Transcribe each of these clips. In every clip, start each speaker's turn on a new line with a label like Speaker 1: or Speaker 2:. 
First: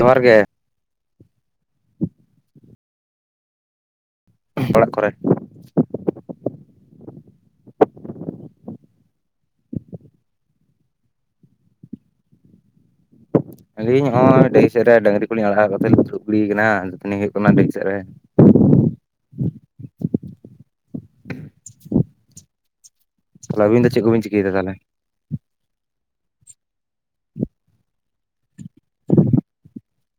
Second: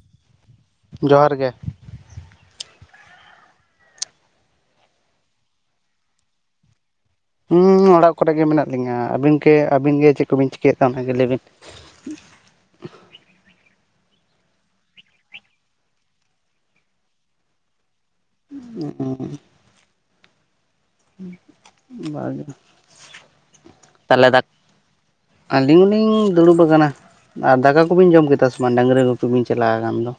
Speaker 1: ᱡᱚᱦᱟᱨ ᱜᱮ᱾
Speaker 2: ᱡᱚᱦᱟᱨ ᱜᱮ᱾
Speaker 1: ᱚᱲᱟᱜ ᱠᱚᱨᱮ
Speaker 2: ᱦᱮᱸ ᱚᱲᱟᱜ ᱠᱚᱨᱮ ᱜᱮ ᱢᱮᱱᱟᱜ ᱞᱤᱧᱟ ᱟᱹᱵᱤᱱᱜᱮ ᱟᱹᱵᱤᱱ ᱜᱮ ᱪᱮᱫ ᱠᱚᱵᱤᱱ ᱪᱤᱠᱟᱹᱭᱮᱫᱟ ᱚᱱᱟᱜᱮ ᱞᱟᱹᱭ ᱵᱤᱱ?
Speaker 1: ᱟᱹᱞᱤᱧ ᱱᱚᱜᱼᱚᱭ ᱰᱟᱦᱤᱥᱮ ᱨᱮ ᱰᱟᱝᱨᱤ ᱠᱚᱞᱤᱧ ᱟᱲᱟᱜ ᱠᱟ ᱠᱟᱛᱮᱫᱤ [unintelligible] ᱠᱟᱱᱟ ᱫᱟᱹᱛᱟᱹᱱᱤ ᱦᱩᱭᱩᱜ ᱠᱟᱱᱟ ᱰᱮᱢ ᱥᱮᱫ ᱨᱮ᱾
Speaker 2: ᱦᱮᱸ [inaudible]
Speaker 1: ᱛᱟᱦᱞᱮ ᱟᱵᱤᱱ ᱫᱚ ᱪᱮᱫ ᱠᱚᱵᱤᱱ ᱪᱤᱠᱟᱹᱭᱮᱫᱟ ᱛᱟᱦᱚᱞᱮ?
Speaker 2: ᱟᱹᱞᱤᱧ ᱦᱚᱸᱞᱤᱧ ᱫᱩᱲᱩᱵ ᱟᱠᱟᱱᱟ᱾ ᱟᱨ ᱫᱟᱠᱟ ᱠᱚᱵᱤᱱ ᱡᱚᱢ ᱠᱮᱫᱟ ᱥᱮ ᱵᱟᱝ ᱰᱟᱝᱨᱤ ᱜᱩᱯᱤ ᱵᱤᱱ ᱪᱟᱞᱟᱣ ᱟᱠᱟᱱ ᱫᱚ?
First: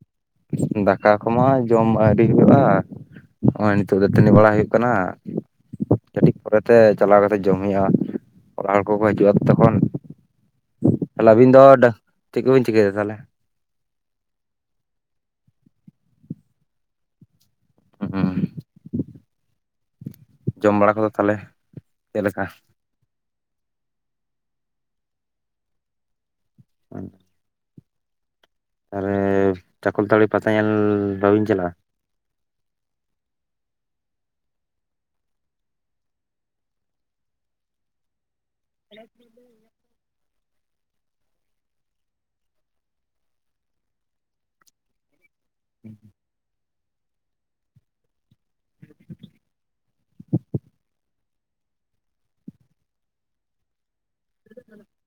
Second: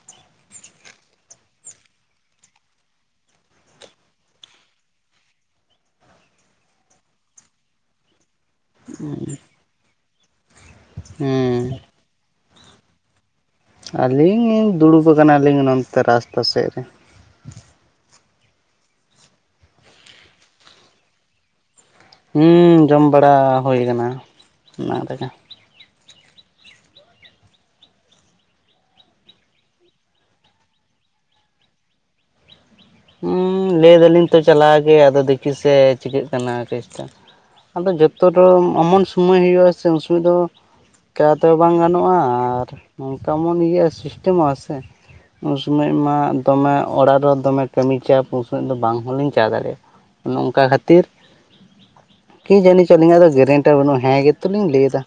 Speaker 1: ᱫᱟᱠᱟ ᱠᱚᱢᱟ ᱡᱚᱢ ᱟᱹᱣᱨᱤ ᱦᱩᱭᱩᱜᱼᱟ᱾ ᱱᱚᱜᱼᱚᱭ ᱱᱤᱛᱚᱜ ᱫᱟᱹᱛᱟᱹᱱᱤ ᱵᱟᱲᱟᱭ ᱦᱩᱭᱩᱜ ᱠᱟᱱᱟ᱾ ᱠᱟᱹᱴᱤᱡ ᱯᱚᱨᱮᱛᱮ ᱪᱟᱞᱟᱣ ᱠᱟᱛᱮ ᱡᱚᱢ ᱦᱩᱭᱩᱜᱼᱟ᱾ ᱚᱲᱟ ᱦᱚᱲ ᱠᱚᱠᱚ ᱦᱤᱡᱩᱜᱼᱟ ᱛᱚᱠᱷᱚᱱ ᱛᱟᱦᱮ ᱟᱹᱵᱤᱱ ᱫᱚ
Speaker 2: ᱦᱩᱸ
Speaker 1: ᱪᱮᱫ ᱠᱚᱵᱤᱱ ᱪᱤᱠᱟᱹᱭ ᱫᱟ ᱛᱟᱦᱚᱞᱮ?
Speaker 2: ᱟᱹᱞᱤᱧ ᱞᱤᱧ ᱫᱩᱲᱩᱵ ᱟᱠᱟᱱᱟᱞᱤᱧ ᱱᱚᱱᱛᱮ ᱨᱟᱥᱛᱟ ᱥᱮᱫ ᱨᱮ᱾
Speaker 1: [inaudible] ᱡᱚᱢ ᱵᱟᱲᱟ ᱠᱚᱫᱚ ᱛᱟᱦᱚᱞᱮ ᱪᱮᱫ ᱞᱮᱠᱟ?
Speaker 2: ᱦᱩᱸ ᱡᱚᱢ ᱵᱟᱲᱟ ᱦᱩᱭ ᱠᱟᱱᱟ ᱚᱱᱟᱝ ᱨᱮᱜᱮ᱾
Speaker 1: [unintelligible] ᱛᱟᱨᱮ ᱪᱟᱠᱚᱞᱛᱟᱹᱲᱤ ᱯᱟᱛᱟ ᱧᱮᱞ ᱵᱟᱹᱵᱤᱝ ᱪᱟᱞᱟᱜᱼᱟ?
Speaker 2: ᱦᱩᱸ ᱞᱟᱹᱭ ᱫᱟᱞᱤᱧ ᱛᱚ ᱪᱟᱞᱟᱣ ᱜᱮ ᱟᱫᱚ ᱫᱮᱠᱤ ᱥᱮ ᱪᱤᱠᱟᱹᱜ ᱠᱟᱱᱟ ᱠᱮᱥᱴᱟ᱾ ᱟᱫᱚ ᱡᱚᱛ ᱫᱚ ᱮᱢᱚᱱ ᱥᱚᱢᱚᱭ ᱦᱩᱭᱩᱜᱼᱟ ᱥᱮ ᱩᱱ ᱥᱚᱢᱚᱭ ᱫᱚ ᱪᱮᱠᱟᱛᱮ ᱵᱟᱝ ᱜᱟᱱᱚᱜᱼᱟ ᱟᱨ ᱱᱚᱝᱠᱟᱢᱚᱱ ᱤᱭᱟᱹᱟᱹᱜ ᱥᱤᱥᱴᱮᱢᱚᱜᱼᱟ ᱥᱮ ᱩᱱ ᱥᱚᱢᱚᱭ ᱢᱟ ᱫᱚᱢᱮ ᱚᱲᱟᱜ ᱨᱮ ᱫᱚᱢᱮ ᱠᱟᱹᱢᱤ ᱪᱟᱯ ᱩᱱ ᱥᱚᱢᱚᱭ ᱫᱚ ᱵᱟᱝ ᱦᱚᱸᱞᱤᱧ ᱪᱟ ᱫᱟᱲᱮᱭᱟᱜᱼᱟ, ᱚᱱᱮ ᱚᱱᱠᱟ ᱠᱷᱟᱹᱛᱤᱨ᱾ ᱠᱤ ᱡᱟᱹᱱᱤ ᱪᱚᱞᱤᱧᱟᱜ ᱫᱚ ᱜᱮᱨᱮᱱᱴᱤ ᱵᱟᱹᱱᱩᱜᱼᱟ ᱦᱮᱸ ᱜᱮᱛᱚᱞᱤᱧ ᱞᱟᱹᱭᱮᱫᱟ᱾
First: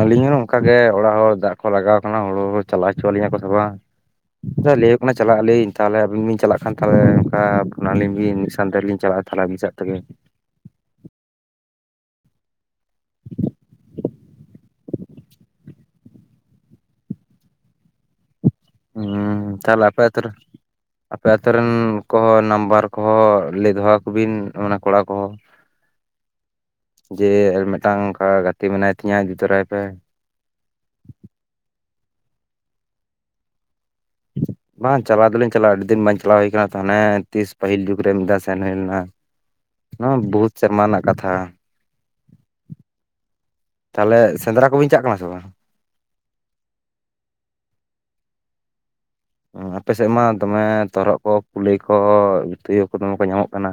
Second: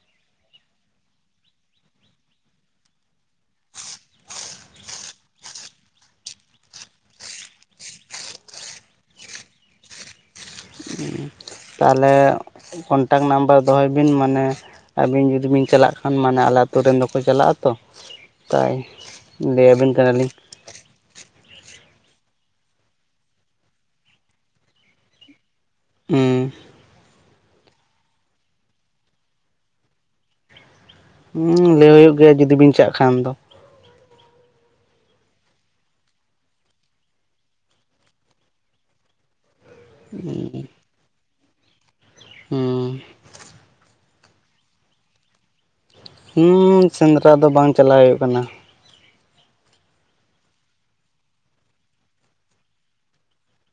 Speaker 1: ᱟᱹᱞᱤᱧ ᱦᱚᱸ ᱱᱚᱝᱠᱟᱜ ᱜᱮ ᱚᱲᱟ ᱦᱚᱲ ᱫᱟᱜ ᱠᱚ ᱞᱟᱜᱟᱣ ᱠᱟᱱᱟ ᱦᱩᱲᱩ ᱪᱟᱞᱟᱣ ᱪᱚ ᱟᱹᱞᱤᱧᱟ ᱠᱚ ᱥᱮ ᱵᱟᱝ? ᱟᱪᱪᱷᱟ ᱞᱟᱹᱭ ᱦᱩᱭᱩᱜ ᱠᱟᱱᱟ ᱪᱟᱞᱟᱜ ᱟᱹᱞᱤᱧ ᱛᱟᱦᱚᱞᱮ ᱟᱵᱤᱱ ᱵᱤᱱ ᱪᱟᱞᱟᱜ ᱠᱷᱟᱱ ᱛᱟᱞᱦᱮ ᱚᱱᱠᱟ ᱯᱷᱳᱱ ᱟᱞᱤᱧ ᱵᱤᱱ ᱢᱤᱫ ᱥᱟᱶᱛᱮᱞᱤᱧ ᱪᱟᱞᱟᱜᱼᱟ᱾ ᱛᱟᱞᱦᱮ ᱟᱵᱤᱱ ᱥᱮᱫ ᱛᱮᱜᱮ ᱾
Speaker 2: ᱛᱟᱦᱚᱞᱮ ᱠᱚᱱᱴᱟᱠᱴ ᱱᱟᱢᱵᱟᱨ ᱫᱚᱦᱚᱭ ᱵᱤᱱ ᱢᱟᱱᱮ ᱟᱹᱵᱤᱱ ᱡᱩᱫᱤ ᱵᱤᱱ ᱪᱟᱞᱟᱜ ᱢᱟᱱᱮ ᱟᱞᱮ ᱟᱛᱳ ᱨᱮᱱ ᱫᱚᱠᱚ ᱪᱟᱞᱟᱜᱼᱟ ᱛᱚ ᱛᱟᱭ
Speaker 1: ᱦᱩᱸ ᱛᱟᱦᱚᱞᱮ
Speaker 2: ᱞᱟᱹᱭᱟᱵᱤᱱ
Speaker 1: ᱟᱯᱮ ᱟᱹᱛᱩ
Speaker 2: ᱠᱟᱱᱟᱞᱤᱧ᱾
Speaker 1: ᱨᱮ ᱟᱯᱮ ᱟᱛᱳ ᱨᱮᱱ ᱠᱚᱦᱚᱸ ᱱᱟᱢᱵᱟᱨ ᱠᱚᱦᱚᱸ ᱞᱟᱹᱭ ᱫᱚᱦᱚᱣᱟ ᱠᱚᱵᱤᱱ ᱚᱱᱟ ᱠᱚᱲᱟ ᱠᱚᱦᱚᱸ᱾
Speaker 2: ᱦᱩᱸ᱾
Speaker 1: ᱡᱮ ᱢᱤᱫᱴᱟᱝ ᱚᱱᱠᱟ ᱜᱟᱛᱮ ᱢᱮᱱᱟᱭ ᱛᱤᱧᱟᱹ ᱤᱫᱤ ᱛᱚᱨᱟᱭ ᱯᱮ᱾
Speaker 2: ᱦᱩᱸ ᱞᱟᱹᱭ ᱦᱩᱭᱩᱜ ᱜᱮᱭᱟ ᱡᱩᱫᱤ ᱵᱤᱱ ᱪᱟᱜ ᱠᱷᱟᱱ ᱫᱚ᱾
Speaker 1: ᱵᱟᱝ ᱪᱟᱞᱟᱣ ᱫᱚᱞᱤᱧ ᱪᱟᱞᱟᱜᱼᱟ ᱟᱹᱰᱤ ᱫᱤᱱ ᱵᱟᱝᱤᱧ ᱪᱟᱞᱟᱣ ᱦᱩᱭ ᱠᱟᱱᱟ ᱛᱚᱦᱚᱱᱮ ᱛᱤᱥ ᱯᱟᱹᱦᱤᱞ ᱡᱩᱜᱽ ᱨᱮ ᱢᱤᱫ ᱫᱷᱟᱣ ᱥᱮᱱ ᱦᱩᱭ ᱞᱮᱱᱟ᱾ ᱱᱚᱣᱟ ᱵᱚᱦᱩᱛ ᱥᱮᱨᱢᱟ ᱨᱮᱱᱟᱜ ᱠᱟᱛᱷᱟ᱾
Speaker 2: ᱦᱩᱸ᱾
Speaker 1: ᱛᱟᱦᱚᱞᱮ ᱥᱮᱸᱫᱽᱨᱟ ᱠᱚᱵᱤᱱ ᱪᱟᱜ ᱠᱟᱱᱟ ᱥᱮ ᱵᱟᱝ?
Speaker 2: ᱦᱩᱸᱻ ᱥᱮᱸᱫᱽᱨᱟ ᱫᱚ ᱵᱟᱝ ᱪᱟᱞᱟᱣ ᱦᱩᱭᱩᱜ ᱠᱟᱱᱟ᱾
Speaker 1: ᱟᱯᱮ ᱥᱮᱫ ᱢᱟ ᱫᱚᱢᱮ ᱛᱚᱨᱚᱜ ᱠᱚ ᱠᱩᱞᱟᱹᱭ ᱠᱚ ᱛᱩᱭᱩ ᱠᱚ ᱫᱚᱢᱮ ᱠᱚ ᱧᱟᱢᱚᱜ ᱠᱟᱱᱟ?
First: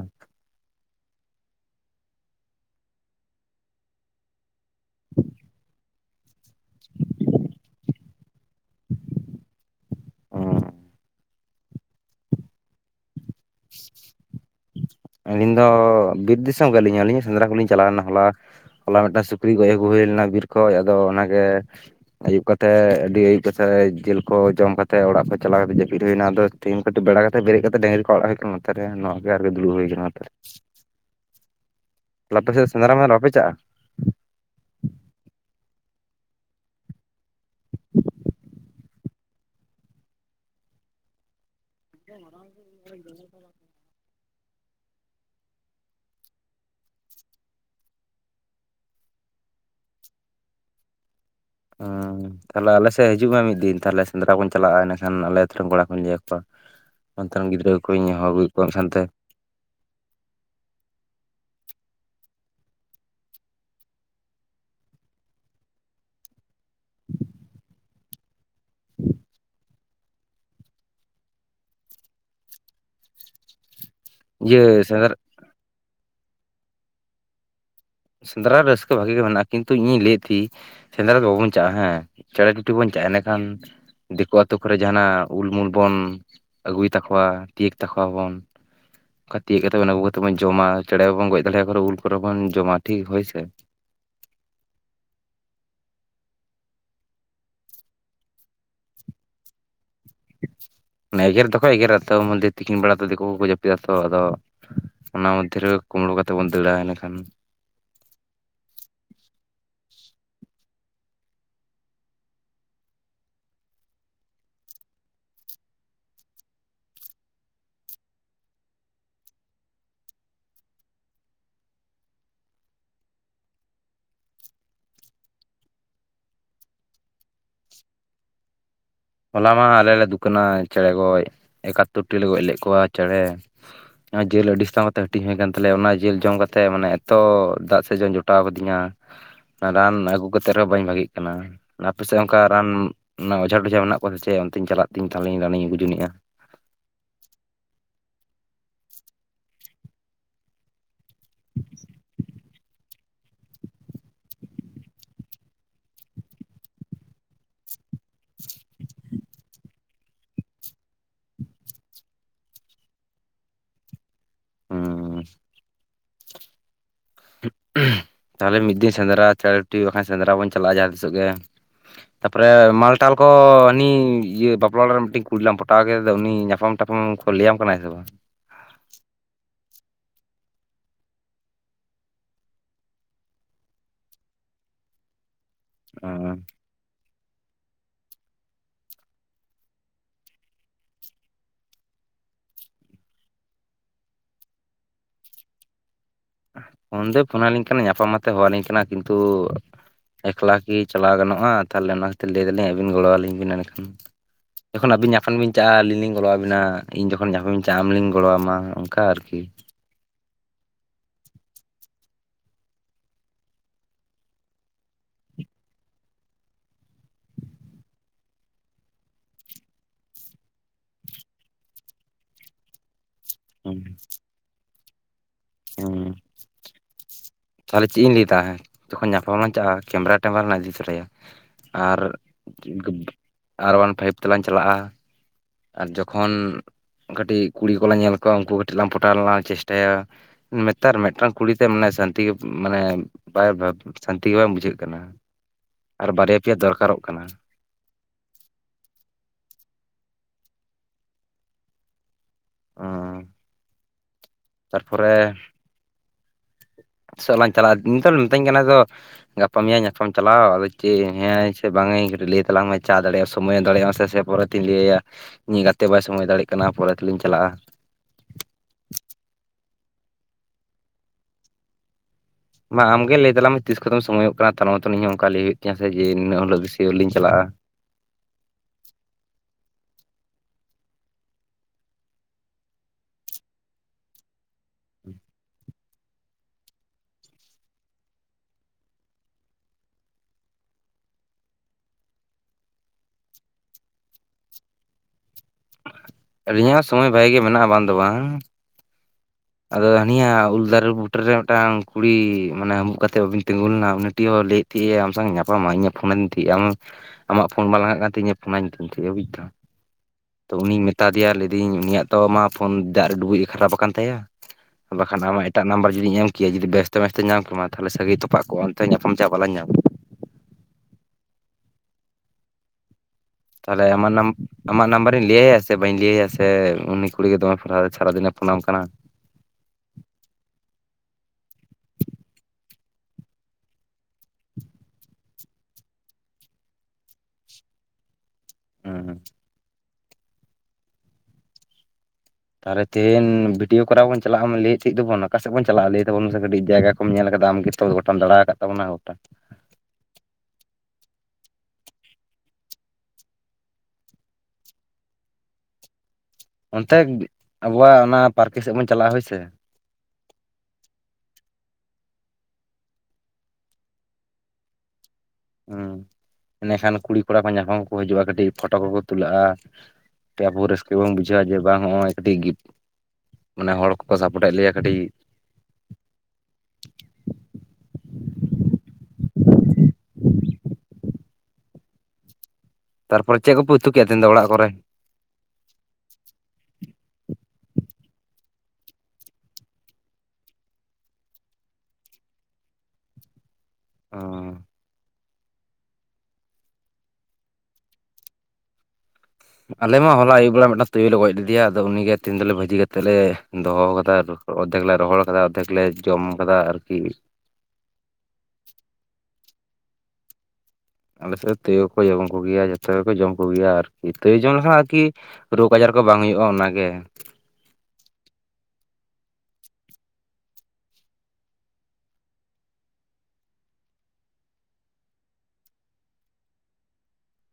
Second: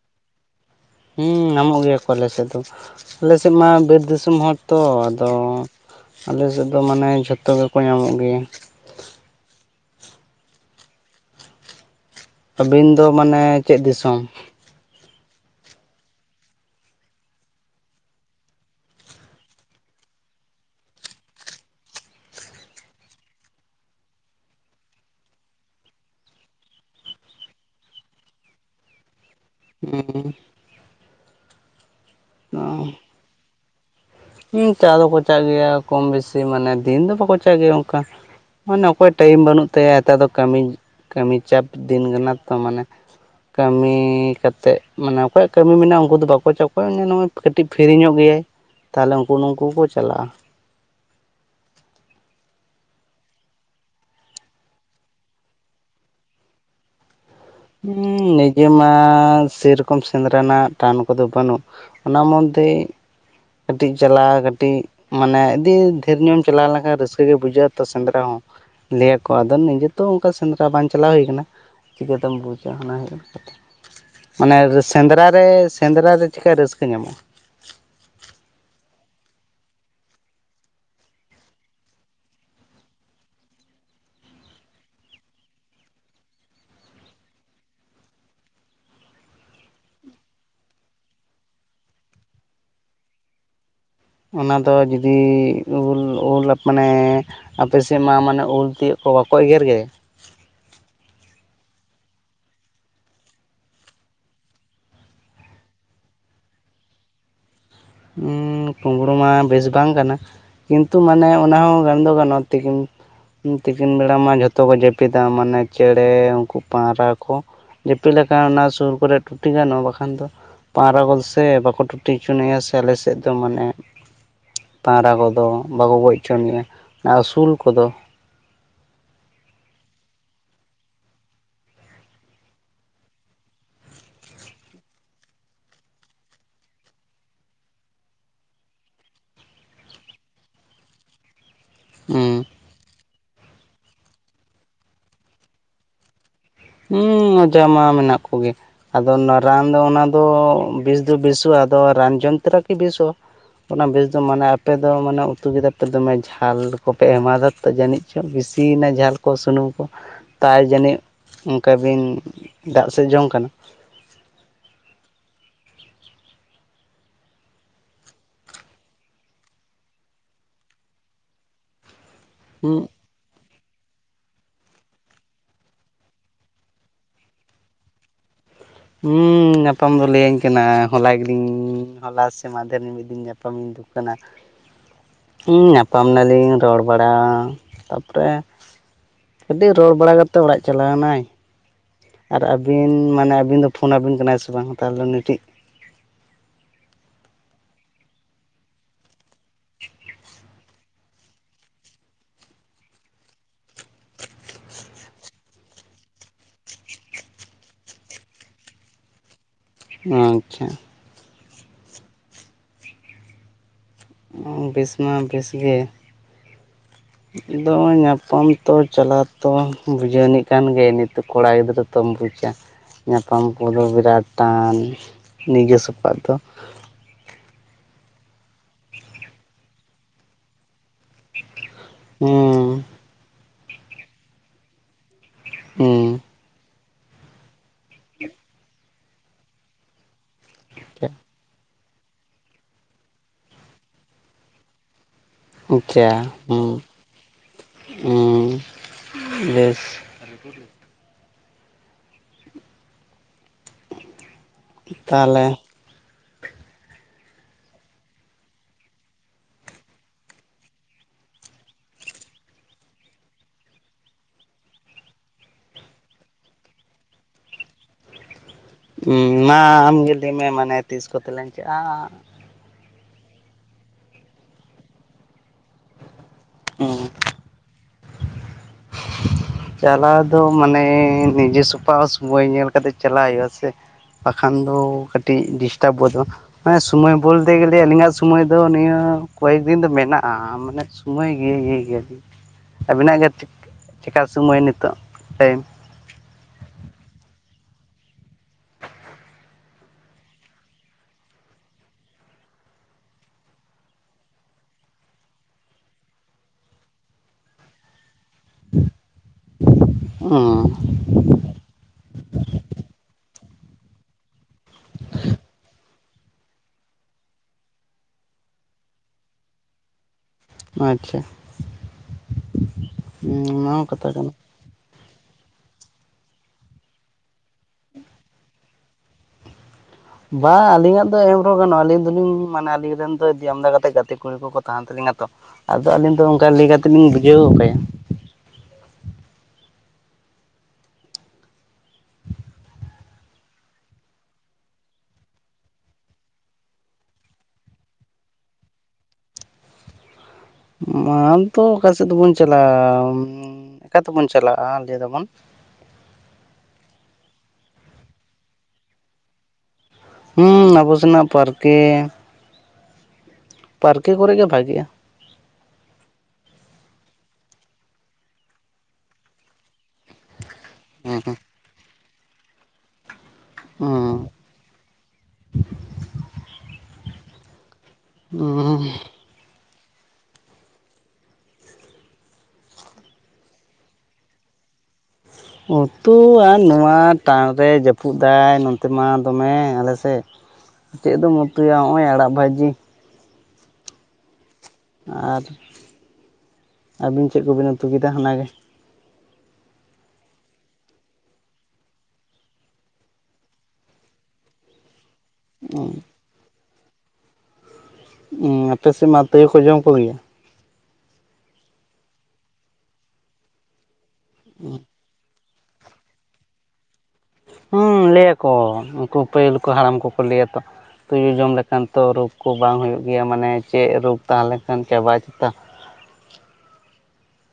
Speaker 2: ᱦᱮᱸ ᱧᱟᱢᱚᱜ ᱜᱮᱭᱟ ᱠᱚ ᱟᱞᱮ ᱥᱮᱫ ᱫᱚ ᱟᱞᱮ ᱥᱮᱫ ᱢᱟ ᱵᱤᱨ ᱫᱤᱥᱚᱢ ᱦᱚᱲ ᱛᱚ ᱟᱫᱚ ᱟᱞᱮᱥᱮᱫ ᱫᱚ ᱢᱟᱱᱮ ᱡᱷᱚᱛᱚ ᱜᱮᱠᱚ ᱧᱟᱢᱚᱜ ᱜᱮᱭᱟ᱾
Speaker 1: ᱦᱩᱸ
Speaker 2: ᱟᱹᱵᱤᱱ ᱫᱚ ᱢᱟᱱᱮ ᱪᱮᱫ ᱫᱤᱥᱚᱢ?
Speaker 1: ᱟᱹᱞᱤᱧ ᱫᱚ ᱵᱤᱨ ᱫᱤᱥᱚᱢ ᱜᱮ ᱟᱹᱞᱤᱧ ᱦᱚᱸ ᱟᱹᱞᱤᱧ ᱦᱚᱸ ᱥᱮᱸᱫᱽᱨᱟ ᱠᱚᱞᱤᱧ ᱪᱟᱞᱟᱣ ᱞᱮᱱᱟ ᱦᱚᱞᱟ ᱦᱚᱞᱟ ᱢᱤᱜᱴᱟᱝ ᱥᱩᱠᱨᱤ ᱜᱚᱡ ᱟᱹᱜᱩ ᱦᱩᱭ ᱞᱮᱱᱟ ᱵᱤᱨ ᱠᱷᱚᱡ ᱟᱫᱚ ᱚᱱᱟᱜᱮ ᱟᱹᱭᱩᱵ ᱠᱟᱛᱮᱜ ᱟᱹᱰᱤ ᱟᱹᱭᱩᱵ ᱠᱟᱛᱮᱜ ᱡᱤᱞ ᱠᱚ ᱡᱚᱢ ᱠᱟᱛᱮᱫ ᱚᱲᱟᱜ ᱠᱚ ᱪᱟᱞᱟᱣ ᱠᱟᱛᱮ ᱡᱟᱹᱯᱤᱫ ᱦᱩᱭᱮᱱᱟ ᱟᱫᱚ ᱛᱮᱦᱮᱱ ᱠᱟᱹᱴᱤᱡ ᱵᱮᱲᱟ ᱠᱟᱛᱮ ᱵᱮᱨᱮᱫ ᱠᱟᱛᱮ ᱰᱟᱝᱨᱤ ᱠᱚ ᱚᱲᱟᱜ ᱦᱩᱭᱩᱜ ᱠᱟᱱᱟ ᱱᱚᱛᱮ ᱨᱮ ᱱᱚᱣᱟ ᱵᱮᱲᱟ ᱨᱮᱜᱮ ᱫᱩᱲᱩᱵ ᱦᱩᱭ ᱠᱟᱱᱟ ᱱᱚᱛᱮ ᱨᱮ
Speaker 2: [unintelligible]
Speaker 1: ᱟᱯᱮ ᱥᱮᱫ ᱥᱮᱸᱫᱽᱨᱟ ᱢᱮᱞ ᱵᱟᱯᱮ ᱪᱟᱜᱼᱟ᱾
Speaker 2: ᱦᱩᱸ ᱪᱟ ᱫᱚᱠᱚ ᱪᱟᱜ ᱜᱮᱭᱟ ᱠᱚᱢ ᱵᱮᱥᱤ ᱢᱟᱱᱮ ᱫᱤᱱ ᱫᱚ ᱵᱟᱠᱚ ᱪᱟᱜ ᱜᱮᱭᱟ ᱚᱝᱠᱟ᱾ ᱢᱟᱱᱮ ᱚᱠᱚᱭ ᱴᱟᱭᱤᱢ ᱵᱟᱹᱱᱩᱜ ᱛᱟᱭᱟ, ᱱᱮᱛᱟᱨ ᱫᱚ ᱠᱟᱹᱢᱤ ᱠᱟᱹᱢᱤ ᱪᱟᱯ᱾ ᱫᱤᱱ ᱠᱟᱱᱟ ᱛᱚ ᱢᱟᱱᱮ ᱠᱟᱹᱢᱤ ᱠᱟᱛᱮᱜ ᱢᱟᱱᱮ ᱚᱠᱚᱭᱟᱜ ᱠᱟᱹᱢᱤ ᱢᱮᱱᱟᱜᱼᱟ ᱩᱝᱠᱩ ᱫᱚ ᱵᱟᱠᱚ ᱪᱟ ᱠᱚᱣᱟ ᱱᱚᱜᱼᱚᱭ ᱠᱟᱹᱴᱤᱡ ᱯᱷᱤᱨᱤ ᱧᱚᱜ ᱜᱮᱭᱟᱭ ᱛᱟᱦᱞᱮ ᱩᱝᱠᱩ ᱱᱩᱝᱠᱩ ᱠᱚ ᱪᱟᱞᱟᱜᱼᱟ᱾
Speaker 1: ᱦᱚᱸᱻ ᱛᱟᱦᱞᱮ ᱟᱞᱮ ᱥᱮᱜ ᱦᱤᱡᱩᱜ ᱢᱮ ᱢᱤᱫ ᱫᱤᱱ ᱛᱟᱦᱞᱮ ᱥᱮᱸᱫᱽᱨᱟ ᱠᱚᱱ ᱪᱟᱞᱟᱜᱼᱟ ᱮᱸᱱᱟᱹᱠᱷᱟᱱ ᱟᱞᱮ ᱟᱹᱛᱩ ᱨᱮᱱ ᱠᱚᱲᱟ ᱠᱚᱧ ᱞᱟᱹᱭ ᱟᱠᱚᱣᱟ᱾ ᱚᱱᱛᱮᱱ ᱜᱤᱫᱽᱨᱟᱹ ᱠᱚᱧ ᱦᱚᱦᱚ
Speaker 2: ᱩᱸ
Speaker 1: ᱟᱹᱜᱩᱭᱮᱫ ᱠᱚᱣᱟ
Speaker 2: ᱱᱤᱡᱮ
Speaker 1: ᱢᱤᱫ
Speaker 2: ᱢᱟ
Speaker 1: ᱥᱟᱶᱛᱮ
Speaker 2: ᱥᱮ ᱠᱚᱢ ᱥᱮᱸᱫᱽᱨᱟ ᱱᱟᱜ ᱴᱟᱱ ᱠᱚᱫᱚ ᱵᱟᱹᱱᱩᱜ, ᱚᱱᱟ ᱢᱚᱫᱽᱫᱷᱮ ᱠᱟᱹᱴᱤᱡ ᱪᱟᱞᱟᱜᱼᱟ ᱠᱟᱹᱴᱤᱡ ᱢᱟᱱᱮ ᱫᱤ ᱰᱷᱮᱨ ᱧᱚᱜ ᱮᱢ ᱪᱟᱞᱟᱣ ᱞᱮᱱ ᱠᱷᱟᱱ ᱨᱟᱹᱥᱠᱟᱹ ᱜᱮ ᱵᱩᱡᱷᱟᱹᱜᱼᱟ ᱛᱚ ᱥᱮᱸᱫᱽᱨᱟ ᱦᱚᱸ᱾ ᱞᱟᱹᱭᱟ ᱠᱚ ᱟᱫᱚ ᱱᱤᱡᱮ ᱛᱚ ᱚᱝᱠᱟ ᱥᱮᱸᱫᱽᱨᱟ ᱵᱟᱝ ᱪᱟᱞᱟᱣ ᱦᱩᱭ ᱟᱠᱟᱱᱟ ᱪᱤᱠᱟᱹᱛᱮᱢ ᱵᱩᱡᱟ ᱚᱱᱟ ᱦᱩᱭᱩᱜᱼᱟ᱾ ᱢᱟᱱᱮ ᱥᱮᱸᱫᱽᱨᱟ ᱨᱮ ᱥᱮᱸᱫᱽᱨᱟ ᱨᱮ ᱪᱤᱠᱟᱹ ᱨᱟᱹᱥᱠᱟᱹ ᱧᱟᱢᱚᱜᱼᱟ?
Speaker 1: ᱥᱮᱸᱫᱽᱨᱟ ᱨᱮ ᱨᱟᱹᱥᱠᱟᱹ ᱵᱷᱟᱜᱮ ᱜᱮ ᱢᱮᱱᱟᱜᱼᱟ ᱠᱤᱱᱛᱩ ᱤᱧᱤᱧ ᱞᱟᱹᱭᱮᱫ ᱛᱷᱤ ᱥᱮᱸᱫᱽᱨᱟ ᱫᱚ ᱵᱟᱵᱚᱱ ᱪᱟᱜᱼᱟ ᱦᱮᱸ, ᱪᱮᱬᱮ ᱴᱩᱴᱤ ᱵᱚᱱ ᱪᱟᱜᱼᱟ ᱮᱱᱮ ᱠᱷᱟᱱ ᱫᱤᱠᱩ ᱟᱹᱛᱩ ᱠᱚᱨᱮ ᱡᱟᱦᱟᱱᱟᱜ ᱩᱞ ᱢᱩᱞ ᱵᱚᱱ ᱟᱹᱜᱩᱭ ᱛᱟᱠᱚᱣᱟ ᱛᱤᱭᱟᱹᱜ ᱛᱟᱠᱚᱣᱟ ᱵᱚᱱ᱾ ᱠᱟ ᱛᱤᱭᱟᱹᱜ ᱠᱟᱛᱮ ᱵᱚᱱ ᱟᱹᱜᱩ ᱠᱟᱛᱮ ᱵᱚᱱ ᱡᱚᱢᱟ, ᱪᱮᱬᱮ ᱵᱟᱵᱚᱱ ᱜᱚᱡ ᱫᱟᱲᱮ ᱭᱟᱠᱚ ᱨᱮᱦᱚᱸ ᱩᱞ ᱠᱚᱨᱮ ᱵᱚᱱ ᱡᱚᱢᱟ ᱴᱷᱤᱠ ᱦᱳᱭ ᱥᱮ᱾
Speaker 2: ᱚᱱᱟ ᱫᱚ ᱡᱩᱫᱤ ᱩᱞ ᱩᱞ ᱢᱟᱱᱮ ᱟᱯᱮ ᱥᱮᱜ ᱢᱟ ᱢᱟᱱᱮ ᱩᱞ ᱛᱤᱭᱳᱜ ᱠᱚ ᱵᱟᱠᱚ ᱮᱜᱮᱨ ᱜᱮ
Speaker 1: ᱢᱟᱱᱮ ᱮᱜᱮᱨ ᱫᱚᱠᱚ ᱮᱜᱮᱨᱟ ᱛᱟᱹᱣ ᱢᱚᱫᱽᱫᱷᱮ ᱛᱤᱠᱤᱱ ᱵᱮᱲᱟ ᱫᱚ ᱫᱤᱠᱩ ᱠᱚᱠᱚ ᱡᱟᱹᱯᱤᱫᱟ ᱛᱚ ᱟᱫᱚ ᱚᱱᱟ ᱢᱚᱫᱽᱫᱷᱮ ᱨᱮ ᱠᱩᱢᱲᱳ ᱠᱟᱛᱮ ᱵᱚᱱ ᱫᱟᱹᱲᱟ ᱤᱱᱟᱹᱠᱷᱟᱱ᱾
Speaker 2: ᱩᱸ ᱠᱩᱵᱽᱲᱩ ᱢᱟ ᱵᱮᱥ ᱵᱟᱝ ᱠᱟᱱᱟ ᱠᱤᱱᱛᱩ ᱢᱟᱱᱮ ᱚᱱᱟ ᱦᱚᱸ ᱜᱟᱱ ᱫᱚ ᱜᱟᱱᱚᱜᱼᱟ ᱛᱮᱦᱤᱱ ᱛᱤᱠᱤᱱ ᱵᱮᱲᱟ ᱢᱟ ᱡᱷᱚᱛᱚ ᱠᱚ ᱡᱟᱹᱯᱤᱫᱟ ᱢᱟᱱᱮ ᱪᱮᱬᱮ ᱩᱱᱠᱩ ᱯᱟᱸᱣᱨᱟ ᱠᱚ ᱡᱟᱹᱯᱤᱫ ᱞᱮᱠᱟᱱ ᱚᱱᱟ ᱥᱩᱨ ᱠᱚᱨᱮ ᱴᱩᱴᱤ ᱜᱟᱱᱚᱜᱼᱟ ᱵᱟᱠᱷᱟᱱ ᱫᱚ ᱯᱟᱣᱨᱟ ᱠᱚᱫᱚ ᱥᱮ ᱵᱟᱠᱚ ᱴᱩᱴᱤ ᱦᱚᱪᱚ ᱱᱩᱭᱟ ᱥᱮ ᱟᱞᱮ ᱥᱮᱫ ᱫᱚ ᱢᱟᱱᱮ ᱯᱟᱶᱨᱟ ᱠᱚᱫᱚ ᱵᱟᱠᱚ ᱜᱚᱡ ᱦᱚᱪᱚ ᱱᱩᱭᱟ ᱟᱹᱥᱩᱞ ᱠᱚᱫᱚ
Speaker 1: ᱦᱚᱞᱟ ᱢᱟ ᱟᱞᱮ ᱞᱮ ᱫᱩᱠᱟᱹᱱᱟ ᱪᱮᱬᱮ ᱜᱚᱡ ᱮᱠᱟᱛᱛᱩᱨ ᱴᱤ ᱞᱮ ᱜᱚᱡ ᱞᱮᱫ ᱠᱚᱣᱟ ᱪᱮᱬᱮ᱾ ᱚᱱᱟ ᱡᱤᱞ ᱟᱹᱰᱤ ᱟᱥᱛᱟᱢ ᱠᱟᱛᱮ ᱦᱟᱹᱴᱤᱧ ᱦᱩᱭ ᱠᱟᱱ ᱛᱟᱞᱮᱭᱟ ᱚᱱᱟ ᱡᱤᱞ ᱡᱚᱢ ᱠᱟᱛᱮᱜ ᱢᱟᱱᱮ ᱮᱛᱚ ᱫᱟᱜ ᱥᱮᱡ ᱡᱚᱝ ᱡᱚᱴ ᱴᱟᱣ ᱠᱟᱫᱤᱧᱟ ᱨᱟᱱ ᱟᱹᱜᱩ ᱠᱟᱛᱮᱜ ᱨᱮᱦᱚᱸ ᱵᱟᱹᱧ ᱵᱷᱟᱜᱤᱜ ᱠᱟᱱᱟ᱾ ᱟᱯᱮ ᱥᱮᱫ
Speaker 2: ᱦᱩᱸ᱾
Speaker 1: ᱚᱝᱠᱟ ᱨᱟᱱ, ᱨᱮᱱᱟᱜ ᱚᱡᱷᱟ ᱴᱚᱡᱷᱟ ᱢᱮᱱᱟᱜ ᱠᱚᱣᱟ ᱥᱮ ᱪᱮᱜ ᱚᱱᱛᱤᱧ ᱪᱟᱞᱟᱜ ᱛᱤᱧ ᱛᱟᱦᱚᱞᱮ ᱨᱟᱱᱤᱧ ᱟᱹᱜᱩ ᱡᱩᱱᱤᱜᱼᱟ᱾
Speaker 2: ᱦᱩᱸᱢ ᱚᱡᱷᱟ ᱢᱟ ᱢᱮᱱᱟᱜ ᱠᱚᱜᱮ ᱟᱫᱚ ᱚᱱᱟ ᱨᱟᱱ ᱫᱚ ᱚᱱᱟ ᱫᱚ ᱵᱮᱥ ᱫᱚ ᱵᱮᱥᱚᱜᱼᱟ ᱟᱫᱚ ᱨᱟᱱ ᱡᱚᱢ ᱛᱚᱨᱟ ᱠᱤ ᱵᱮᱥᱚᱜᱼᱟ᱾ ᱚᱱᱟ ᱵᱮᱥ ᱫᱚ ᱢᱟᱱᱮ ᱟᱯᱮ ᱫᱚ ᱢᱟᱱᱮ ᱩᱛᱩ ᱠᱮᱫᱟ ᱯᱮ ᱫᱚᱢᱮ ᱡᱷᱟᱞ ᱠᱚᱯᱮ ᱮᱢᱟᱫᱟ ᱛᱚ ᱡᱟᱹᱱᱤᱡ ᱪᱚᱜ ᱵᱤᱥᱤ ᱭᱮᱱᱟ ᱡᱷᱟᱞ ᱠᱚ ᱥᱩᱱᱩᱢ ᱠᱚ ᱛᱟᱭ ᱡᱟᱹᱱᱤᱡ ᱚᱱᱠᱟ ᱵᱤᱱ ᱫᱟᱜ ᱥᱮᱫ ᱡᱚᱝ ᱠᱟᱱᱟ᱾
Speaker 1: ᱦᱚᱸᱢ ᱛᱟᱦᱚᱞᱮ ᱢᱤᱫ ᱫᱤᱱ ᱥᱮᱸᱫᱽᱨᱟ ᱪᱮᱬᱮ ᱴᱩᱴᱤ ᱵᱟᱠᱷᱟᱱ ᱥᱮᱸᱫᱽᱨᱟ ᱵᱚᱱ ᱪᱟᱞᱟᱜᱼᱟ ᱡᱟᱦᱟᱸ ᱛᱤᱥᱚᱜ ᱜᱮ ᱛᱟᱯᱚᱨᱮ
Speaker 2: ᱦᱩᱸ
Speaker 1: ᱢᱟᱞᱴ ᱛᱟᱞ ᱠᱚ ᱦᱟᱱᱤ ᱤᱭᱟᱹ ᱵᱟᱯᱞᱟ ᱚᱲᱟᱜ ᱨᱮ ᱢᱤᱫ ᱴᱮᱱ ᱠᱩᱲᱤ ᱞᱟᱝ ᱯᱚᱴᱟᱣ ᱠᱮᱫᱮ ᱫᱚ, ᱩᱱᱤ ᱧᱟᱯᱟᱢ ᱴᱟᱯᱟᱢ ᱠᱚ ᱞᱟᱹᱭᱟᱢ ᱠᱟᱱᱟᱭ ᱥᱮ ᱵᱟᱝ?
Speaker 2: ᱦᱮᱸ ᱧᱟᱯᱟᱢ ᱫᱚ ᱞᱟᱹᱭᱟᱹᱧ ᱠᱟᱱᱟ ᱦᱚᱞᱟ ᱜᱮᱞᱤᱧ ᱦᱚᱞᱟ ᱥᱮ ᱢᱟᱫᱷᱮᱨ ᱢᱤᱫ ᱫᱤᱱ ᱧᱟᱯᱟᱢᱤᱧ ᱫᱩᱠᱟᱱᱟ ᱦᱩᱸ ᱧᱟᱯᱟᱢ ᱱᱟ
Speaker 1: ᱚ
Speaker 2: ᱞᱤᱧ ᱨᱚᱲ ᱵᱟᱲᱟ ᱛᱟᱯᱚᱨᱮ ᱠᱟᱹᱴᱤᱡ ᱨᱚᱲ ᱵᱟᱲᱟ ᱠᱟᱛᱮ ᱚᱲᱟᱜ ᱪᱟᱞᱟᱣ ᱱᱟᱭ᱾ ᱟᱨ ᱟᱹᱵᱤᱱ ᱢᱟᱱᱮ ᱟᱹᱵᱤᱱ ᱫᱚ ᱯᱷᱳᱱᱟᱵᱤᱱ ᱠᱟᱱᱟᱭ ᱥᱮ ᱵᱟᱝ ᱛᱟᱦᱚᱞᱮ ᱱᱩᱭ ᱴᱤᱡ
Speaker 1: ᱯᱷᱳᱱ ᱫᱚᱭ ᱯᱷᱳᱱᱟᱹᱞᱤᱧ ᱠᱟᱱᱟ ᱧᱟᱯᱟᱢ ᱢᱟᱛᱚ ᱦᱚᱦᱚ ᱟᱹᱞᱤᱧ ᱠᱟᱱᱟ ᱠᱤᱱᱛᱩ ᱮᱠᱞᱟ ᱠᱤ ᱪᱟᱞᱟᱣ ᱜᱟᱱᱚᱜᱼᱟ ᱛᱟᱦᱚᱞᱮ ᱚᱱᱟ ᱠᱷᱟᱹᱛᱤᱨ ᱞᱟᱹᱭ ᱫᱟᱞᱤᱧ ᱟᱹᱵᱤᱱ ᱜᱚᱲᱚ ᱟᱹᱞᱤᱧ ᱵᱤᱱ ᱮᱸᱰᱮᱠᱷᱟᱱ ᱡᱚᱠᱷᱚᱱ ᱟᱹᱵᱤᱱ ᱧᱟᱯᱟᱢ ᱵᱤᱱ ᱪᱟᱞᱟᱜᱼᱟ ᱟᱹᱞᱤᱧ ᱞᱤᱧ ᱜᱚᱲᱚ ᱟᱵᱱᱟ ᱤᱧ ᱡᱚᱠᱷᱚᱱ ᱧᱟᱯᱟᱢ ᱤᱧ ᱪᱟᱞᱟᱜᱼᱟ ᱟᱢ ᱞᱤᱧ ᱜᱚᱲᱚ ᱟᱢᱟ ᱚᱱᱠᱟ ᱟᱨᱠᱤ᱾
Speaker 2: ᱦᱮᱸ ᱟᱪᱪᱷᱟ ᱵᱮᱥ ᱢᱟ ᱵᱮᱥ ᱜᱮᱭᱟ᱾ ᱫᱚ ᱧᱟᱯᱟᱢ ᱛᱚ ᱪᱟᱞᱟᱣ ᱛᱚ ᱵᱩᱡᱷᱟᱹᱣᱱᱤᱡ ᱠᱟᱱ ᱜᱮ ᱱᱤᱛᱚᱜ ᱠᱚᱲᱟ ᱜᱤᱫᱽᱨᱟᱹ ᱛᱚᱢ ᱵᱩᱡᱟ
Speaker 1: [unintelligible]
Speaker 2: ᱧᱟᱯᱟᱢ
Speaker 1: ᱦᱩᱸ
Speaker 2: ᱠᱚᱫᱚ ᱵᱤᱨᱟᱴ ᱴᱟᱱ
Speaker 1: ᱦᱩᱸ
Speaker 2: ᱱᱤᱡᱮᱥᱚᱯᱟᱜ ᱫᱚ
Speaker 1: ᱛᱟᱦᱚᱞᱮ ᱪᱮᱫ ᱤᱧ ᱞᱟᱹᱭᱫᱟ ᱡᱚᱠᱷᱚᱱ ᱧᱟᱯᱟᱢ ᱞᱟᱝ ᱪᱟᱜᱼᱟ ᱠᱮᱢᱨᱟ ᱴᱮᱢᱨᱟ ᱞᱟᱝ ᱤᱫᱤ ᱛᱚᱨᱟᱭᱟ᱾ ᱟᱨ
Speaker 2: ᱦᱩᱸ
Speaker 1: ᱟᱨ ᱚᱣᱟᱱ ᱯᱷᱟᱭᱤᱵᱽ ᱛᱮᱞᱟᱝ ᱪᱟᱞᱟᱜᱼᱟ᱾ ᱟᱨ
Speaker 2: ᱦᱩᱸ
Speaker 1: ᱡᱚᱠᱷᱚᱱ ᱠᱟᱹᱴᱤᱡ ᱠᱩᱲᱤ ᱠᱚᱞᱟᱝ ᱧᱮᱞ ᱠᱚᱣᱟ ᱩᱱᱠᱩ ᱠᱟᱹᱴᱤᱡ ᱞᱟᱝ ᱯᱚᱴᱟᱣ ᱨᱮᱱᱟᱜ ᱞᱟᱝ ᱪᱮᱥᱴᱟᱭᱟ᱾ ᱱᱮᱛᱟᱨ ᱢᱤᱫᱴᱟᱝ ᱠᱩᱲᱤ ᱛᱮ ᱢᱟᱱᱮ ᱥᱟᱱᱛᱤ ᱢᱟᱱᱮ ᱵᱟᱭ ᱥᱟᱱᱛᱤ ᱜᱮ ᱵᱟᱝ ᱵᱩᱡᱷᱟᱹᱜ ᱠᱟᱱᱟ᱾ ᱟᱨ ᱵᱟᱨᱭᱟ ᱯᱮᱭᱟ ᱫᱚᱨᱠᱟᱨᱚᱜ ᱠᱟᱱᱟ᱾
Speaker 2: ᱩᱸᱦ ᱵᱮᱥ [inaudible]
Speaker 1: ᱚ ᱛᱟᱨᱯᱚᱨᱮ᱾
Speaker 2: ᱛᱟᱦᱚᱞᱮ
Speaker 1: ᱥᱮ ᱞᱟᱝ ᱪᱟᱞᱟᱜᱼᱟ ᱤᱧ ᱫᱚ ᱢᱤᱛᱟᱹᱧ ᱠᱟᱱᱟᱭ ᱠᱚ ᱜᱟᱯᱟ ᱢᱮᱭᱟᱝ ᱧᱟᱯᱟᱢ ᱪᱟᱞᱟᱣ ᱟᱫᱚ ᱪᱮᱫ ᱦᱮᱸ ᱥᱮ ᱵᱟᱝᱟᱹᱧ ᱠᱟᱹᱴᱤᱡ ᱞᱟᱹᱭ ᱛᱟᱞᱟᱝ ᱢᱮ ᱪᱟ ᱫᱟᱲᱮ-ᱟᱢ ᱥᱚᱢᱚᱭᱮ ᱫᱟᱲᱮᱭᱟᱜ-ᱟᱢ ᱥᱮ ᱯᱚᱨᱮ ᱛᱤᱧ ᱞᱟᱹᱭᱟ ᱭᱟ ᱤᱧ ᱜᱟᱛᱮ ᱵᱟᱭ ᱥᱚᱢᱳᱚᱭ ᱫᱟᱲᱮᱭᱟᱜ ᱠᱟᱱᱟ ᱯᱚᱨᱮ ᱛᱮᱞᱤᱧ ᱪᱟᱞᱟᱜ-ᱟ᱾
Speaker 2: ᱦᱚᱸ ᱢᱟ ᱟᱢ ᱜᱮ ᱞᱟᱹᱭ ᱢᱮ ᱢᱟᱱᱮ ᱛᱤᱥ ᱠᱚᱛᱮ ᱞᱟᱝ ᱪᱟᱜᱼᱟ?
Speaker 1: ᱢᱟ ᱟᱢ ᱜᱮ ᱞᱟᱹᱭ ᱛᱟᱞᱟᱝ ᱢᱮ ᱛᱤᱥ ᱠᱚᱛᱮᱢ ᱥᱚᱢᱳᱭᱚᱜ ᱠᱟᱱᱟ ᱛᱟᱨ ᱢᱚᱛᱚᱱ ᱤᱧ ᱦᱚᱸ ᱚᱱᱠᱟ ᱞᱟᱹᱭ ᱦᱩᱭᱩᱜ ᱛᱤᱧᱟᱹ ᱥᱮ ᱡᱮ ᱱᱤᱱᱟᱹ ᱦᱤᱞᱳ ᱫᱚ ᱥᱤᱭᱳᱨ
Speaker 2: ᱦᱩᱸ
Speaker 1: ᱞᱤᱧ ᱪᱟᱞᱟᱜᱼᱟ᱾
Speaker 2: ᱪᱟᱞᱟᱣ ᱫᱚ ᱢᱟᱱᱮ ᱱᱤᱡᱮ ᱥᱚᱯᱟᱜ ᱦᱚᱸ ᱥᱚᱢᱚᱭ ᱧᱮᱞ ᱠᱟᱛᱮ ᱪᱟᱞᱟᱜ ᱦᱩᱭᱩᱜᱼᱟ ᱥᱮ? ᱵᱟᱠᱷᱟᱱ ᱫᱚ ᱠᱟᱹᱴᱤᱡ ᱰᱤᱥᱴᱟᱯ ᱜᱚᱫᱚᱜ-ᱟ᱾ ᱦᱮᱸ ᱥᱚᱢᱚᱭ ᱵᱚᱞᱛᱮ ᱜᱮᱞᱮ ᱟᱹᱞᱤᱧᱟᱜ ᱥᱚᱢᱚᱭ ᱫᱚ ᱠᱚᱭᱮᱠ ᱫᱤᱱ ᱫᱚ ᱢᱮᱱᱟᱜᱼᱟ ᱢᱟᱱᱮ ᱥᱚᱢᱚᱭ ᱜᱮ ᱤᱭᱟᱹ ᱜᱮᱭᱟ ᱞᱤᱧ ᱟᱵᱤᱱᱟᱜ ᱜᱮ ᱪᱮᱠᱟ ᱥᱚᱢᱚᱭ ᱱᱤᱛᱚᱜ ᱴᱟᱭᱤᱢ?
Speaker 1: ᱟᱹᱞᱤᱧᱟᱜ ᱦᱚᱸ ᱥᱚᱢᱚᱭ ᱵᱷᱟᱜᱮ ᱜᱮ ᱢᱮᱱᱟᱜᱼᱟ ᱵᱟᱝ ᱫᱚ ᱵᱟᱝ᱾ ᱟᱫᱚ ᱦᱟᱱᱤᱭᱟ ᱩᱞ ᱫᱟᱨᱮ ᱵᱩᱴᱟᱹᱨ ᱨᱮ ᱢᱤᱫᱴᱟᱝ ᱠᱩᱲᱤ ᱢᱟᱱᱮ ᱦᱟᱸᱵᱩᱜ ᱠᱟᱛᱮᱫ ᱵᱟ ᱵᱤᱱ ᱛᱤᱸᱜᱩ ᱞᱮᱱᱟ ᱩᱱᱤᱴᱤᱜ ᱦᱚᱸ ᱞᱟᱹᱭᱮᱫ ᱟᱢ ᱥᱟᱶ ᱮ ᱧᱟᱯᱟᱢᱚᱜ-ᱟ ᱤᱧᱟᱹ ᱯᱷᱳᱱᱟ ᱫᱤᱧ ᱛᱟᱦᱮᱜ ᱟᱢ ᱟᱢᱟᱜ ᱯᱷᱳᱱ ᱵᱟᱝ ᱞᱟᱜᱟᱜ ᱠᱟᱱ ᱛᱤ ᱤᱧᱟᱹᱜ ᱯᱷᱳᱱᱟ ᱫᱤᱧ ᱛᱟᱦᱮᱜ-ᱟ ᱵᱩᱡ ᱫᱟᱢ᱾ ᱛᱚ ᱩᱱᱤᱧ
Speaker 2: ᱦᱩᱸ
Speaker 1: ᱢᱮᱛᱟ ᱫᱮᱭᱟ ᱞᱟᱹᱭ ᱫᱟᱹᱧ ᱩᱱᱤᱭᱟᱜ ᱛᱚ ᱢᱟ ᱯᱷᱳᱱ ᱫᱟᱜ ᱨᱮ ᱰᱩᱵᱩᱡ ᱠᱷᱟᱨᱟᱯ ᱟᱠᱟᱱ ᱛᱟᱭᱟ᱾ ᱵᱟᱠᱷᱟᱱ ᱟᱢᱟᱜ ᱮᱴᱟᱜ ᱱᱟᱢᱵᱟᱨᱤᱧ ᱡᱩᱫᱤᱧ ᱮᱢ ᱠᱮᱭᱟ ᱡᱩᱫᱤ ᱵᱮᱥᱛᱚ ᱢᱮᱥᱛᱚ ᱧᱟᱢ ᱡᱮᱢᱟ ᱛᱟᱦᱞᱮ ᱥᱟᱹᱜᱟᱹᱭ ᱛᱚᱯᱟᱜ ᱠᱚᱜᱼᱟ ᱚᱱᱛᱮ ᱧᱟᱯᱟᱢ ᱪᱟᱜ ᱵᱟᱞᱟᱝ ᱧᱟᱢ ᱠᱮᱭᱟ᱾
Speaker 2: ᱟᱪᱪᱷᱟ᱾ ᱚᱱᱟ
Speaker 1: ᱛᱟᱦᱚᱞᱮ
Speaker 2: ᱦᱚᱸ ᱠᱟᱛᱷᱟ
Speaker 1: ᱟᱢᱟᱨ ᱱᱟᱢ
Speaker 2: ᱠᱟᱱᱟ
Speaker 1: ᱟᱢᱟᱜ ᱱᱟᱢᱵᱟᱨᱤᱧ ᱞᱟᱹᱭ ᱟᱭᱟ ᱥᱮ ᱵᱟᱹᱧ ᱞᱟᱹᱭ ᱟᱭᱟ ᱥᱮ ᱩᱱᱤ ᱠᱩᱲᱤ ᱜᱮ ᱫᱚᱢᱮ ᱯᱷᱳᱱᱟ ᱥᱟᱨᱟᱫᱤᱱᱮ ᱯᱷᱳᱱᱟᱢ ᱠᱟᱱᱟ᱾
Speaker 2: ᱵᱟᱝ ᱟᱹᱞᱤᱧᱟᱜ ᱫᱚ ᱮᱢ ᱨᱮᱦᱚᱸ ᱜᱟᱱᱚᱜ-ᱟ ᱟᱹᱞᱤᱧ ᱫᱚᱞᱤᱧ ᱢᱟᱱᱮ ᱟᱞᱤᱧ ᱨᱮᱱ ᱫᱚ ᱡᱮ ᱟᱢᱫᱟ ᱠᱟᱛᱮᱜ ᱜᱟᱛᱮ ᱠᱚ ᱠᱚᱠᱚ ᱛᱟᱦᱮᱱ ᱛᱟᱞᱤᱧᱟ ᱛᱚ ᱟᱫᱚ ᱟᱹᱞᱤᱧ ᱫᱚ ᱚᱱᱠᱟ ᱞᱟᱹᱭ ᱠᱟᱛᱮᱫ ᱞᱤᱧ ᱵᱩᱡᱷᱟᱹᱣ ᱜᱚᱫ ᱠᱟᱭᱟ᱾
Speaker 1: ᱦᱩᱸ᱾ ᱛᱟᱞᱦᱮ ᱛᱮᱦᱮᱱ ᱵᱷᱤᱰᱭᱳ ᱠᱚᱨᱟᱣ ᱵᱚᱱ ᱪᱟᱞᱟᱜ ᱟᱢ ᱞᱟᱹᱭ ᱮᱫ ᱛᱟᱦᱮᱫ ᱫᱚᱵᱚᱱ ᱟᱠᱟ ᱥᱮᱫ ᱵᱚᱱ ᱪᱟᱞᱟᱜᱼᱟ ᱞᱟᱹᱭ ᱛᱟᱵᱚᱱ ᱢᱮᱥᱮ ᱠᱟᱹᱴᱤᱡ ᱡᱟᱭᱜᱟ ᱠᱚᱢ ᱧᱮᱞ ᱠᱟᱫᱟ ᱟᱢ ᱜᱮ᱾ ᱛᱚ ᱜᱚᱴᱟᱢ ᱫᱟᱲᱟᱣ ᱟᱠᱟᱫ ᱛᱟᱵᱚᱱᱟ ᱜᱚᱴᱟ᱾
Speaker 2: ᱟᱫᱚ ᱚᱠᱟ ᱥᱮᱫ ᱫᱚᱵᱚᱱ ᱪᱟᱞᱟᱜᱼᱟ ᱚᱠᱟ ᱛᱮᱵᱚᱱ ᱪᱟᱞᱟᱜᱼᱟ ᱞᱟᱹᱭ ᱫᱟᱵᱚᱱ?
Speaker 1: ᱚᱱᱛᱮ ᱟᱵᱚᱣᱟᱜ ᱚᱱᱟ ᱯᱟᱨᱠᱮ ᱥᱮᱫ ᱵᱚᱱ ᱪᱟᱞᱟᱜᱼᱟ ᱦᱳᱭ ᱥᱮ᱾
Speaker 2: ᱦᱩᱸ ᱟᱵᱚ ᱥᱮᱱᱟᱜ ᱯᱟᱨᱠᱮ ᱯᱟᱨᱠᱮ ᱠᱚᱨᱮ ᱜᱮ ᱵᱷᱟᱜᱮᱜᱼᱟ᱾
Speaker 1: ᱦᱮᱸ ᱮᱸᱰᱮᱠᱷᱟᱱ ᱠᱩᱲᱤ ᱠᱚᱲᱟ ᱠᱚ ᱧᱟᱯᱟᱢ ᱠᱚᱠᱚ ᱦᱤᱡᱩᱜᱼᱟ ᱠᱟᱹᱴᱤᱡ ᱯᱷᱳᱴᱳ ᱠᱚᱠᱚ ᱛᱩᱞᱟᱹᱜᱼᱟ᱾ ᱟᱵᱚ ᱨᱟᱹᱥᱠᱟᱹᱵᱚᱱ ᱵᱩᱡᱷᱟᱹᱣᱟ ᱡᱮ ᱵᱟᱝ ᱱᱚᱜᱼᱭ ᱠᱟᱹᱴᱤᱡ ᱢᱟᱱᱮ ᱦᱚᱲ ᱠᱚᱠᱚ ᱥᱟᱯᱚᱴᱮᱫ ᱞᱮᱭᱟ ᱠᱟᱹᱴᱤᱡ᱾
Speaker 2: ᱦᱩ᱾
Speaker 1: ᱛᱟᱨᱯᱚᱨᱮ ᱪᱮᱫ ᱠᱚᱯᱮ ᱩᱛᱩ ᱠᱮᱫᱮᱜᱼᱟ ᱛᱮᱦᱮᱧ ᱫᱚ ᱚᱲᱟᱜ ᱠᱚᱨᱮ?
Speaker 2: ᱩᱛᱩ ᱟᱨ ᱱᱚᱣᱟ ᱴᱟᱱ ᱨᱮ ᱡᱟᱹᱯᱩᱫ ᱫᱟᱭ ᱱᱚᱱᱚᱛᱮ ᱢᱟ ᱫᱚᱢᱮ ᱟᱞᱮ ᱥᱮᱫ᱾ ᱪᱮᱫ ᱫᱚᱢ ᱩᱛᱩᱭᱟ ᱱᱚᱜᱼᱚᱭ ᱟᱲᱟᱜ ᱵᱷᱟᱹᱡᱤ᱾
Speaker 1: ᱚᱻ
Speaker 2: ᱟᱨ ᱟᱹᱵᱤᱱ ᱪᱮᱫ ᱠᱚᱵᱤᱱ ᱩᱛᱩ ᱠᱮᱫᱟ ᱚᱱᱟᱜᱮ?
Speaker 1: ᱟᱞᱮ ᱢᱟ ᱦᱚᱞᱟ ᱟᱹᱭᱩᱵ ᱵᱮᱲᱟ ᱢᱤᱫᱴᱟᱝ ᱛᱩᱭᱩ ᱞᱮ ᱜᱚᱡ ᱞᱮᱫᱮᱭᱟ ᱟᱫᱚ ᱩᱱᱤᱜᱮ ᱛᱤᱱ ᱫᱚᱞᱮ ᱵᱷᱟᱹᱡᱤ ᱠᱟᱛᱮᱫ ᱞᱮ ᱫᱚᱦᱚ ᱟᱠᱟᱫᱟ ᱟᱫ ᱚᱫᱷᱮᱠ ᱞᱮ ᱨᱚᱦᱚᱲ ᱟᱠᱟᱫᱟ ᱚᱫᱷᱮᱠ ᱞᱮ ᱡᱚᱢ ᱠᱟᱫᱟ ᱟᱨᱠᱤ᱾
Speaker 2: ᱩᱢ ᱟᱯᱮ ᱥᱮᱫ ᱢᱟ ᱛᱩᱭᱩ ᱠᱚ ᱡᱚᱢ ᱠᱚᱜᱮᱭᱟ?
Speaker 1: ᱟᱞᱮ ᱥᱮᱫ ᱛᱩᱭᱩ ᱠᱚ ᱡᱚᱢ ᱠᱚᱜᱮᱭᱟ᱾ ᱡᱚᱛᱚ ᱜᱮᱠᱚ ᱡᱚᱢ ᱠᱚᱜᱮᱭᱟ ᱟᱨᱠᱤ, ᱛᱟᱹᱭᱩ ᱡᱚᱢ ᱞᱮᱠᱷᱟᱱ ᱟᱨᱠᱤ ᱨᱳᱜᱽ ᱟᱡᱟᱨ ᱠᱚ ᱵᱟᱝ ᱦᱩᱭᱩᱜᱼᱟ ᱚᱱᱟ ᱜᱮ᱾
Speaker 2: ᱦᱩᱸ ᱞᱟᱹᱭ ᱟᱠᱚ ᱩᱱᱠᱩ ᱯᱟᱹᱦᱤᱞ ᱠᱚ ᱦᱟᱲᱟᱢ ᱠᱚᱠᱚ ᱞᱟᱹᱭᱟ ᱛᱚ᱾ ᱛᱩᱭᱩ ᱡᱚᱢ ᱞᱮᱠᱷᱟᱱ ᱛᱚ ᱨᱳᱜᱽ ᱠᱚ ᱵᱟᱝ ᱦᱩᱭᱩᱜ ᱜᱮᱭᱟ ᱢᱟᱱᱮ ᱪᱮᱫ ᱨᱳᱜᱽ ᱛᱟᱦᱮᱸ ᱞᱮᱱᱠᱷᱟᱱ ᱪᱟᱵᱟ ᱪᱮᱛᱟ᱾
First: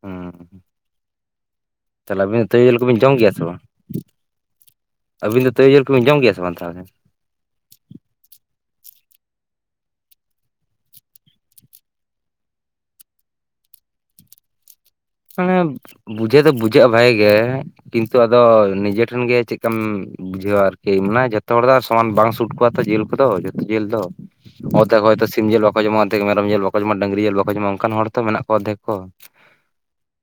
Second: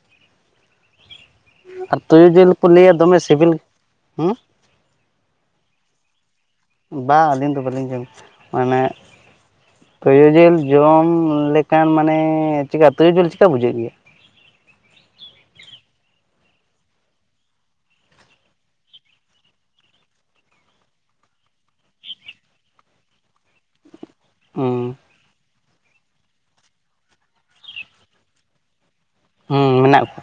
Speaker 1: ᱦᱩᱸ᱾
Speaker 2: ᱟᱨ
Speaker 1: ᱛᱟᱦᱚᱞᱮ ᱟᱹᱵᱤᱱ ᱫᱚ
Speaker 2: ᱠᱚ
Speaker 1: ᱛᱩᱭᱩ ᱡᱤᱞ
Speaker 2: ᱞᱟᱹᱭᱟ
Speaker 1: ᱠᱚᱵᱤᱱ ᱡᱚᱢ
Speaker 2: ᱫᱚᱢᱮ
Speaker 1: ᱜᱮᱭᱟ ᱥᱮ
Speaker 2: ᱥᱤᱵᱤᱞ
Speaker 1: ᱵᱟᱝ?
Speaker 2: ᱦᱮᱸ
Speaker 1: ᱟᱹᱵᱤᱱ ᱫᱚ ᱛᱳᱭᱳ ᱡᱤᱞ ᱠᱚᱵᱤᱱ ᱡᱚᱢ ᱜᱮᱭᱟ ᱥᱮ ᱵᱟᱝ ᱛᱟᱦᱚᱞᱮ?
Speaker 2: ᱵᱟ ᱟᱹᱞᱤᱧ ᱫᱚ ᱵᱟᱹᱞᱤᱧ ᱡᱚᱢ ᱢᱟᱱᱮ ᱛᱩᱭᱩ ᱡᱤᱞ ᱡᱚᱢ ᱞᱮᱠᱷᱟᱱ ᱢᱟᱱᱮ ᱪᱮᱠᱟ ᱛᱩᱭᱩᱡᱤᱞ ᱪᱮᱠᱟ ᱵᱩᱡᱷᱟᱹᱜ ᱜᱮᱭᱟ?
Speaker 1: ᱢᱟᱱᱮ ᱵᱩᱡᱷᱟᱹᱣ ᱫᱚ ᱵᱩᱡᱷᱟᱹᱣᱼᱟ, ᱵᱷᱟᱜᱮ ᱜᱮ ᱠᱤᱱᱛᱩ ᱟᱫᱚ ᱱᱤᱡᱮᱴᱷᱮᱱ ᱜᱮ ᱪᱮᱫᱠᱟᱢ ᱵᱩᱡᱷᱟᱹᱣᱟ ᱟᱨᱠᱤ ᱢᱟᱱᱮ ᱡᱚᱛᱚ ᱦᱚᱲ ᱫᱚ ᱥᱚᱢᱟᱱ ᱵᱟᱝ ᱥᱩᱴ ᱠᱚᱣᱟ ᱛᱚ ᱡᱮᱞ ᱠᱚᱫᱚ ᱡᱚᱛᱚ ᱡᱮᱞ ᱫᱚ᱾
Speaker 2: ᱦᱮᱸ
Speaker 1: ᱚᱫᱷᱮᱠ ᱦᱚᱭᱛᱚ ᱥᱤᱢ ᱡᱮᱞ ᱵᱟᱠᱚ ᱡᱚᱢᱟ ᱟᱫᱷᱠ ᱢᱮᱨᱚᱢ ᱡᱮᱞ ᱵᱟᱠ ᱡᱚᱢᱟ ᱰᱩᱝᱨᱤ ᱡᱮᱞ ᱵᱟᱠᱚ ᱡᱚᱢᱟ ᱚᱱᱟᱱ ᱦᱚᱲᱛᱚ ᱢᱮᱱᱟᱜ ᱠᱚ ᱟᱫᱷᱮᱠ ᱠᱚ᱾
Speaker 2: ᱦᱩᱸ ᱢᱮᱱᱟᱜ ᱠᱚᱣᱟ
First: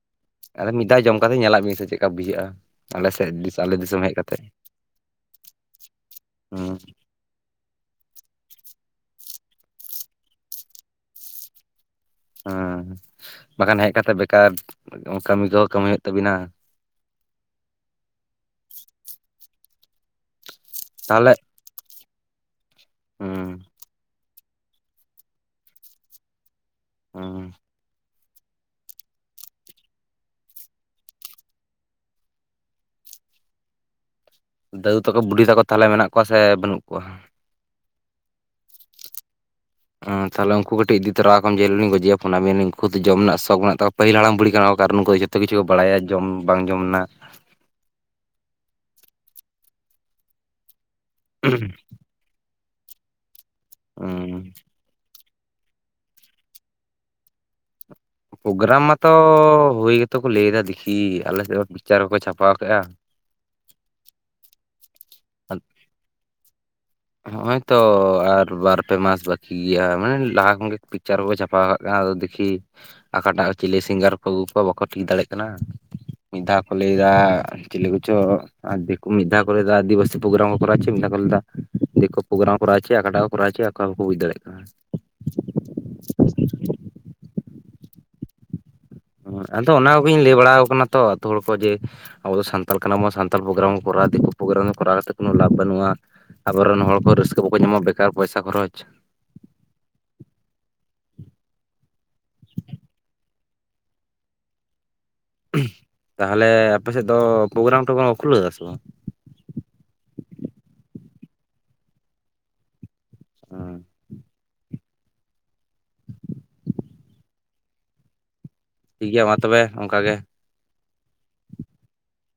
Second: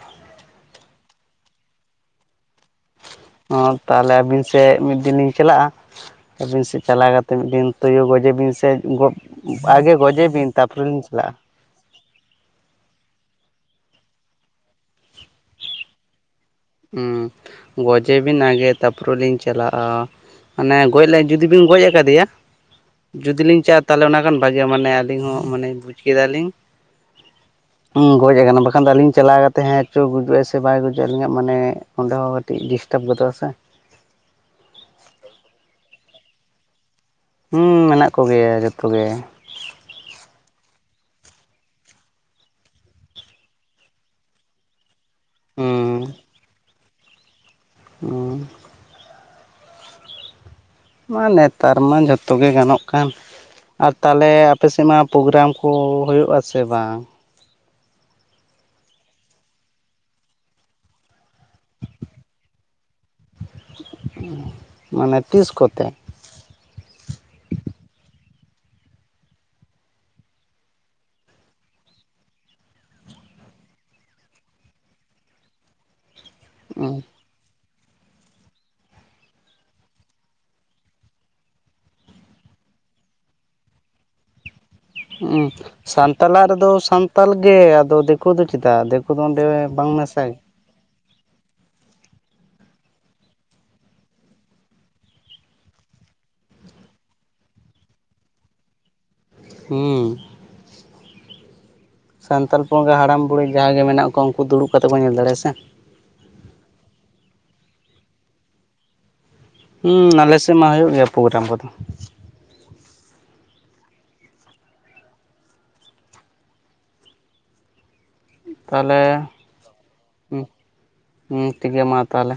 Speaker 1: ᱟᱫᱚ ᱢᱤᱫ ᱫᱷᱟᱣ ᱡᱚᱢ ᱠᱟᱛᱮ ᱧᱮᱞᱟᱫ ᱵᱤᱱ ᱥᱮ ᱪᱮᱫ ᱞᱮᱠᱟ ᱵᱩᱡᱷᱟᱹᱜᱼᱟ᱾ ᱟᱞᱮ ᱥᱮ
Speaker 2: ᱚ ᱛᱟᱦᱚᱞᱮ ᱟᱹᱵᱤᱱ ᱥᱮᱫ ᱢᱤᱫ ᱫᱤᱱ ᱞᱤᱧ ᱪᱟᱞᱟᱜᱼᱟ ᱟᱹᱵᱤᱱ
Speaker 1: ᱦᱩᱸ
Speaker 2: ᱥᱮᱫ ᱪᱟᱞᱟᱣ ᱠᱟᱛᱮ ᱛᱚ ᱢᱤᱫ ᱫᱤᱱ ᱛᱳᱭᱩ ᱜᱚᱡᱮ ᱵᱤᱱ ᱥᱮ, ᱟᱜᱮ ᱜᱚᱡᱮ ᱵᱤᱱ ᱛᱟᱯᱚᱨᱮᱞᱤᱧ ᱪᱟᱞᱟᱜᱼᱟ᱾
Speaker 1: ᱦᱮ, ᱵᱟᱠᱷᱟᱱ ᱦᱮᱡ ᱠᱟᱛᱮ ᱵᱮᱠᱟᱨ ᱠᱟᱹᱢᱤ ᱠᱚᱦᱚᱸ ᱠᱟᱢᱟᱹᱭ ᱛᱟᱵᱤᱱᱟ᱾
Speaker 2: ᱦᱩᱸ ᱜᱚᱡᱮ ᱵᱤᱱ ᱟᱜᱮ ᱛᱟᱯᱚᱨ ᱞᱤᱧ ᱪᱟᱞᱟᱜᱼᱟ᱾ ᱢᱟᱱᱮ ᱜᱚᱡ ᱞᱮ
Speaker 1: ᱛᱟᱦᱚᱞᱮ
Speaker 2: ᱡᱩᱫᱤ ᱜᱚᱡ ᱟᱠᱟᱫᱮᱭᱟ ᱡᱩᱚᱫᱤ
Speaker 1: ᱦᱩᱸ
Speaker 2: ᱞᱤᱧ ᱪᱟᱞᱟᱜᱼᱟ᱾ ᱛᱟᱦᱚᱞᱮ ᱚᱱᱟ ᱠᱷᱟᱱ ᱵᱷᱟᱜᱮᱼᱟ ᱢᱟᱱᱮ ᱟᱞᱤᱧ ᱦᱚᱸ ᱢᱟᱱᱮ ᱵᱩᱡ ᱠᱮᱫᱟᱞᱤᱧᱼᱼ
Speaker 1: ᱦᱩᱻ
Speaker 2: ᱜᱚᱡ ᱟᱠᱟᱱᱟ ᱵᱟᱠᱷᱟᱱ ᱟᱞᱤᱧ ᱪᱟᱞᱟᱣ ᱠᱟᱛᱮ ᱦᱮᱸ ᱪᱚ ᱜᱩᱡᱩᱜᱼᱟ ᱥᱮ ᱵᱟᱭ ᱜᱩᱡᱩᱼᱟ ᱟᱞᱤᱧᱟᱜ ᱢᱟᱱᱮ ᱚᱸᱰᱮ ᱦᱚᱸ ᱠᱟᱹᱴᱤᱡ ᱰᱤᱥᱴᱟᱯ ᱜᱚᱫᱚᱜ ᱟ ᱥᱮ᱾
Speaker 1: ᱫᱟᱹᱫᱩ ᱛᱟᱠᱚ ᱵᱩᱰᱷᱤ ᱛᱟᱠᱚ ᱛᱟᱦᱞᱮ ᱢᱮᱱᱟᱜ ᱠᱚᱣᱟ ᱥᱮ ᱵᱟᱹᱱᱩᱜ ᱠᱚᱣᱟ?
Speaker 2: ᱦᱩᱸ ᱢᱮᱱᱟᱜ ᱠᱚᱜᱮᱭᱟ ᱡᱚᱛᱚ ᱜᱮ᱾
Speaker 1: ᱛᱟᱦᱞᱮ ᱩᱱᱠᱩ ᱠᱟᱹᱴᱤᱡ ᱤᱫᱤ ᱛᱚᱨᱟᱣᱟᱢ ᱡᱮᱳᱞᱤ ᱜᱚᱡᱮᱭᱟ ᱯᱳᱱᱟᱵᱤᱱᱟᱧ ᱩᱱᱚᱠᱩ ᱦᱚᱛ ᱡᱚᱢ ᱨᱮᱱᱟᱜ ᱥᱚᱠ ᱢᱮᱱᱟ ᱯᱟᱦᱤᱞ ᱦᱟᱲᱟᱢ ᱵᱩᱲᱦᱤ ᱠᱟ ᱠᱟᱨᱚᱱ ᱩᱱᱠᱩ ᱡᱚᱛᱚ ᱠᱤᱪᱷᱩ ᱠᱚ ᱵᱟᱲᱟᱭᱟ
Speaker 2: ᱦᱩᱸ
Speaker 1: ᱡᱚᱢ ᱵᱟᱝ ᱡᱚᱢᱱᱟ᱾
Speaker 2: ᱦᱩᱸ᱾ ᱢᱟ ᱱᱮᱛᱟᱨ ᱢᱟ ᱡᱚᱛᱚᱜ ᱜᱮ ᱜᱟᱱᱚᱜ ᱠᱟᱱ, ᱟᱨ ᱛᱟᱦᱚᱞᱮ
Speaker 1: ᱩᱸ
Speaker 2: ᱟᱯᱮᱥᱮᱫ ᱢᱟ ᱯᱳᱜᱨᱟᱢ ᱠᱚ ᱦᱩᱭᱩᱜᱼᱟ᱾ ᱥᱮ ᱵᱟᱝ?
Speaker 1: ᱯᱳᱜᱨᱟᱢ ᱢᱟᱛᱚ ᱦᱩᱭ ᱜᱮᱛᱚ ᱠᱚ ᱞᱟᱹᱭ ᱫᱟ, ᱫᱮᱠᱷᱤ ᱟᱞᱮ ᱥᱮᱫ ᱫᱚ ᱯᱤᱠᱪᱟᱨ ᱠᱚᱠᱚ ᱪᱷᱟᱯᱟᱣ ᱠᱮᱫᱼᱟ᱾
Speaker 2: ᱢᱟᱱᱮ ᱛᱤᱥ ᱠᱚᱛᱮ?
Speaker 1: ᱦᱚᱜᱼᱚᱭ ᱛᱚ ᱟᱨ ᱵᱟᱨ ᱯᱮ ᱢᱟᱥ ᱵᱟᱠᱤ ᱜᱮᱭᱟ ᱢᱟᱱᱮ ᱞᱟᱦᱟ ᱠᱷᱚᱱᱜᱮ ᱯᱤᱠᱪᱟᱨ ᱠᱚ ᱪᱷᱟᱯᱟ ᱠᱟᱜ ᱫᱮᱠᱷᱤ ᱟᱠᱟ ᱴᱟᱜ ᱪᱤᱞᱤ ᱥᱤᱝᱜᱟᱨ ᱠᱚ ᱟᱹᱜᱩ ᱠᱚᱣᱟ ᱵᱟᱠᱚ ᱴᱷᱤᱠ ᱫᱟᱲᱮᱭᱟᱜ ᱠᱟᱱᱟ᱾ ᱢᱤᱫ ᱫᱷᱟᱣ ᱠᱚ
Speaker 2: ᱦᱩᱸ
Speaker 1: ᱞᱟᱹᱭᱫᱟ ᱪᱤᱞᱤ ᱠᱚᱪᱚ ᱟᱨ ᱢᱤᱫ ᱫᱷᱟᱣ ᱠᱚ ᱢᱮᱛᱟ ᱠᱚᱫᱚ ᱟᱫᱤᱵᱟᱥᱤ ᱯᱨᱳᱜᱨᱟᱢ ᱠᱚᱨᱟᱣ ᱠᱚ ᱪᱚᱭᱟ ᱢᱤᱫ ᱫᱷᱟᱣ ᱠᱚ ᱞᱟᱭᱫᱟ ᱫᱤᱠᱩ ᱯᱨᱳᱜᱨᱟᱢ ᱠᱚᱨᱟᱣ ᱪᱚᱭᱟ ᱟᱠᱟᱠᱟᱴᱟᱜ ᱠᱚᱨᱟᱣ ᱦᱚᱪᱚᱭᱮᱫ ᱚᱠᱟ ᱦᱚᱸ ᱵᱟᱠᱚ ᱵᱩᱡᱽ ᱫᱟᱲᱮᱭᱟᱜ ᱠᱟᱱᱟ᱾
Speaker 2: ᱦᱩᱸ ᱥᱟᱱᱛᱟᱞᱟᱜ ᱨᱮᱫᱚ ᱥᱟᱱᱛᱟᱲ ᱜᱮ ᱟᱫᱚ ᱫᱤᱠᱩ ᱫᱤᱠᱩ ᱫᱚ ᱪᱮᱫᱟᱜᱼᱟ ᱫᱤᱠᱩ ᱫᱚ ᱚᱸᱰᱮ
Speaker 1: ᱟᱫᱚ
Speaker 2: ᱵᱟᱝ
Speaker 1: ᱚᱱᱟ ᱠᱚᱜᱤᱧ
Speaker 2: ᱱᱟᱥᱮ
Speaker 1: ᱞᱟᱹᱭ ᱵᱟᱲᱟᱣ ᱠᱚ ᱠᱟᱱᱟ ᱛᱚ ᱟᱹᱛᱳ ᱦᱚᱲ ᱠᱚ ᱡᱮ ᱟᱵᱚ ᱫᱚ ᱥᱟᱱᱛᱟᱲ ᱠᱟᱱᱟᱵᱚᱱ ᱥᱟᱱᱛᱟᱲ ᱯᱨᱳᱜᱟᱢ ᱠᱚᱨᱟᱣᱟ, ᱫᱤᱠᱳ ᱯᱨᱳᱜᱨᱟᱢ ᱠᱚᱨᱟᱣ ᱠᱟᱛᱮ ᱠᱳᱱᱳ ᱞᱟᱵ ᱵᱟᱹᱱᱩᱜᱼᱟ᱾ ᱟᱵᱚᱨᱮᱱ ᱦᱚᱲ ᱠᱚ ᱨᱟᱹᱥᱠᱟᱹ ᱵᱟᱠᱚ ᱧᱟᱢᱟ ᱵᱮᱠᱟᱨ ᱯᱚᱭᱥᱟ ᱠᱷᱚᱨᱚᱪ᱾
Speaker 2: ᱦᱩᱸ᱾ ᱥᱟᱱᱛᱟᱲ [unintelligible] ᱦᱟᱲᱟᱢ ᱵᱩᱲᱦᱤ ᱡᱟᱦᱟᱸᱭ ᱜᱮ ᱢᱮᱱᱟᱜ ᱠᱚᱣᱟ ᱩᱱᱠᱩ ᱫᱩᱲᱩᱵ ᱠᱟᱛᱮ ᱵᱚᱱ ᱧᱮᱞ ᱫᱟᱲᱮᱭᱟᱜᱼᱟ ᱥᱮ᱾
Speaker 1: ᱛᱟᱦᱚᱞᱮ ᱟᱯᱮ ᱥᱮᱫ ᱫᱚ ᱯᱳᱜᱨᱟᱢ ᱴᱳᱜᱨᱟᱢ ᱠᱚ ᱠᱷᱩᱞᱟᱹᱣ ᱫᱟ ᱥᱮ ᱵᱟᱝ?
Speaker 2: ᱦᱩᱸ ᱟᱞᱮ ᱥᱮᱫ ᱢᱟ ᱦᱩᱭᱩᱜ ᱜᱮᱭᱟ ᱯᱳᱜᱨᱟᱢ ᱠᱚᱫᱚ᱾
Speaker 1: ᱩᱸ
Speaker 2: ᱛᱟᱦᱚᱞᱮ
Speaker 1: ᱴᱷᱤᱠ ᱜᱮᱭᱟ ᱢᱟ ᱛᱚᱵᱮ ᱚᱱᱠᱟ ᱜᱮ
Speaker 2: ᱴᱷᱤᱠ ᱜᱮᱭᱟ ᱢᱟ ᱛᱟᱦᱚᱞᱮ᱾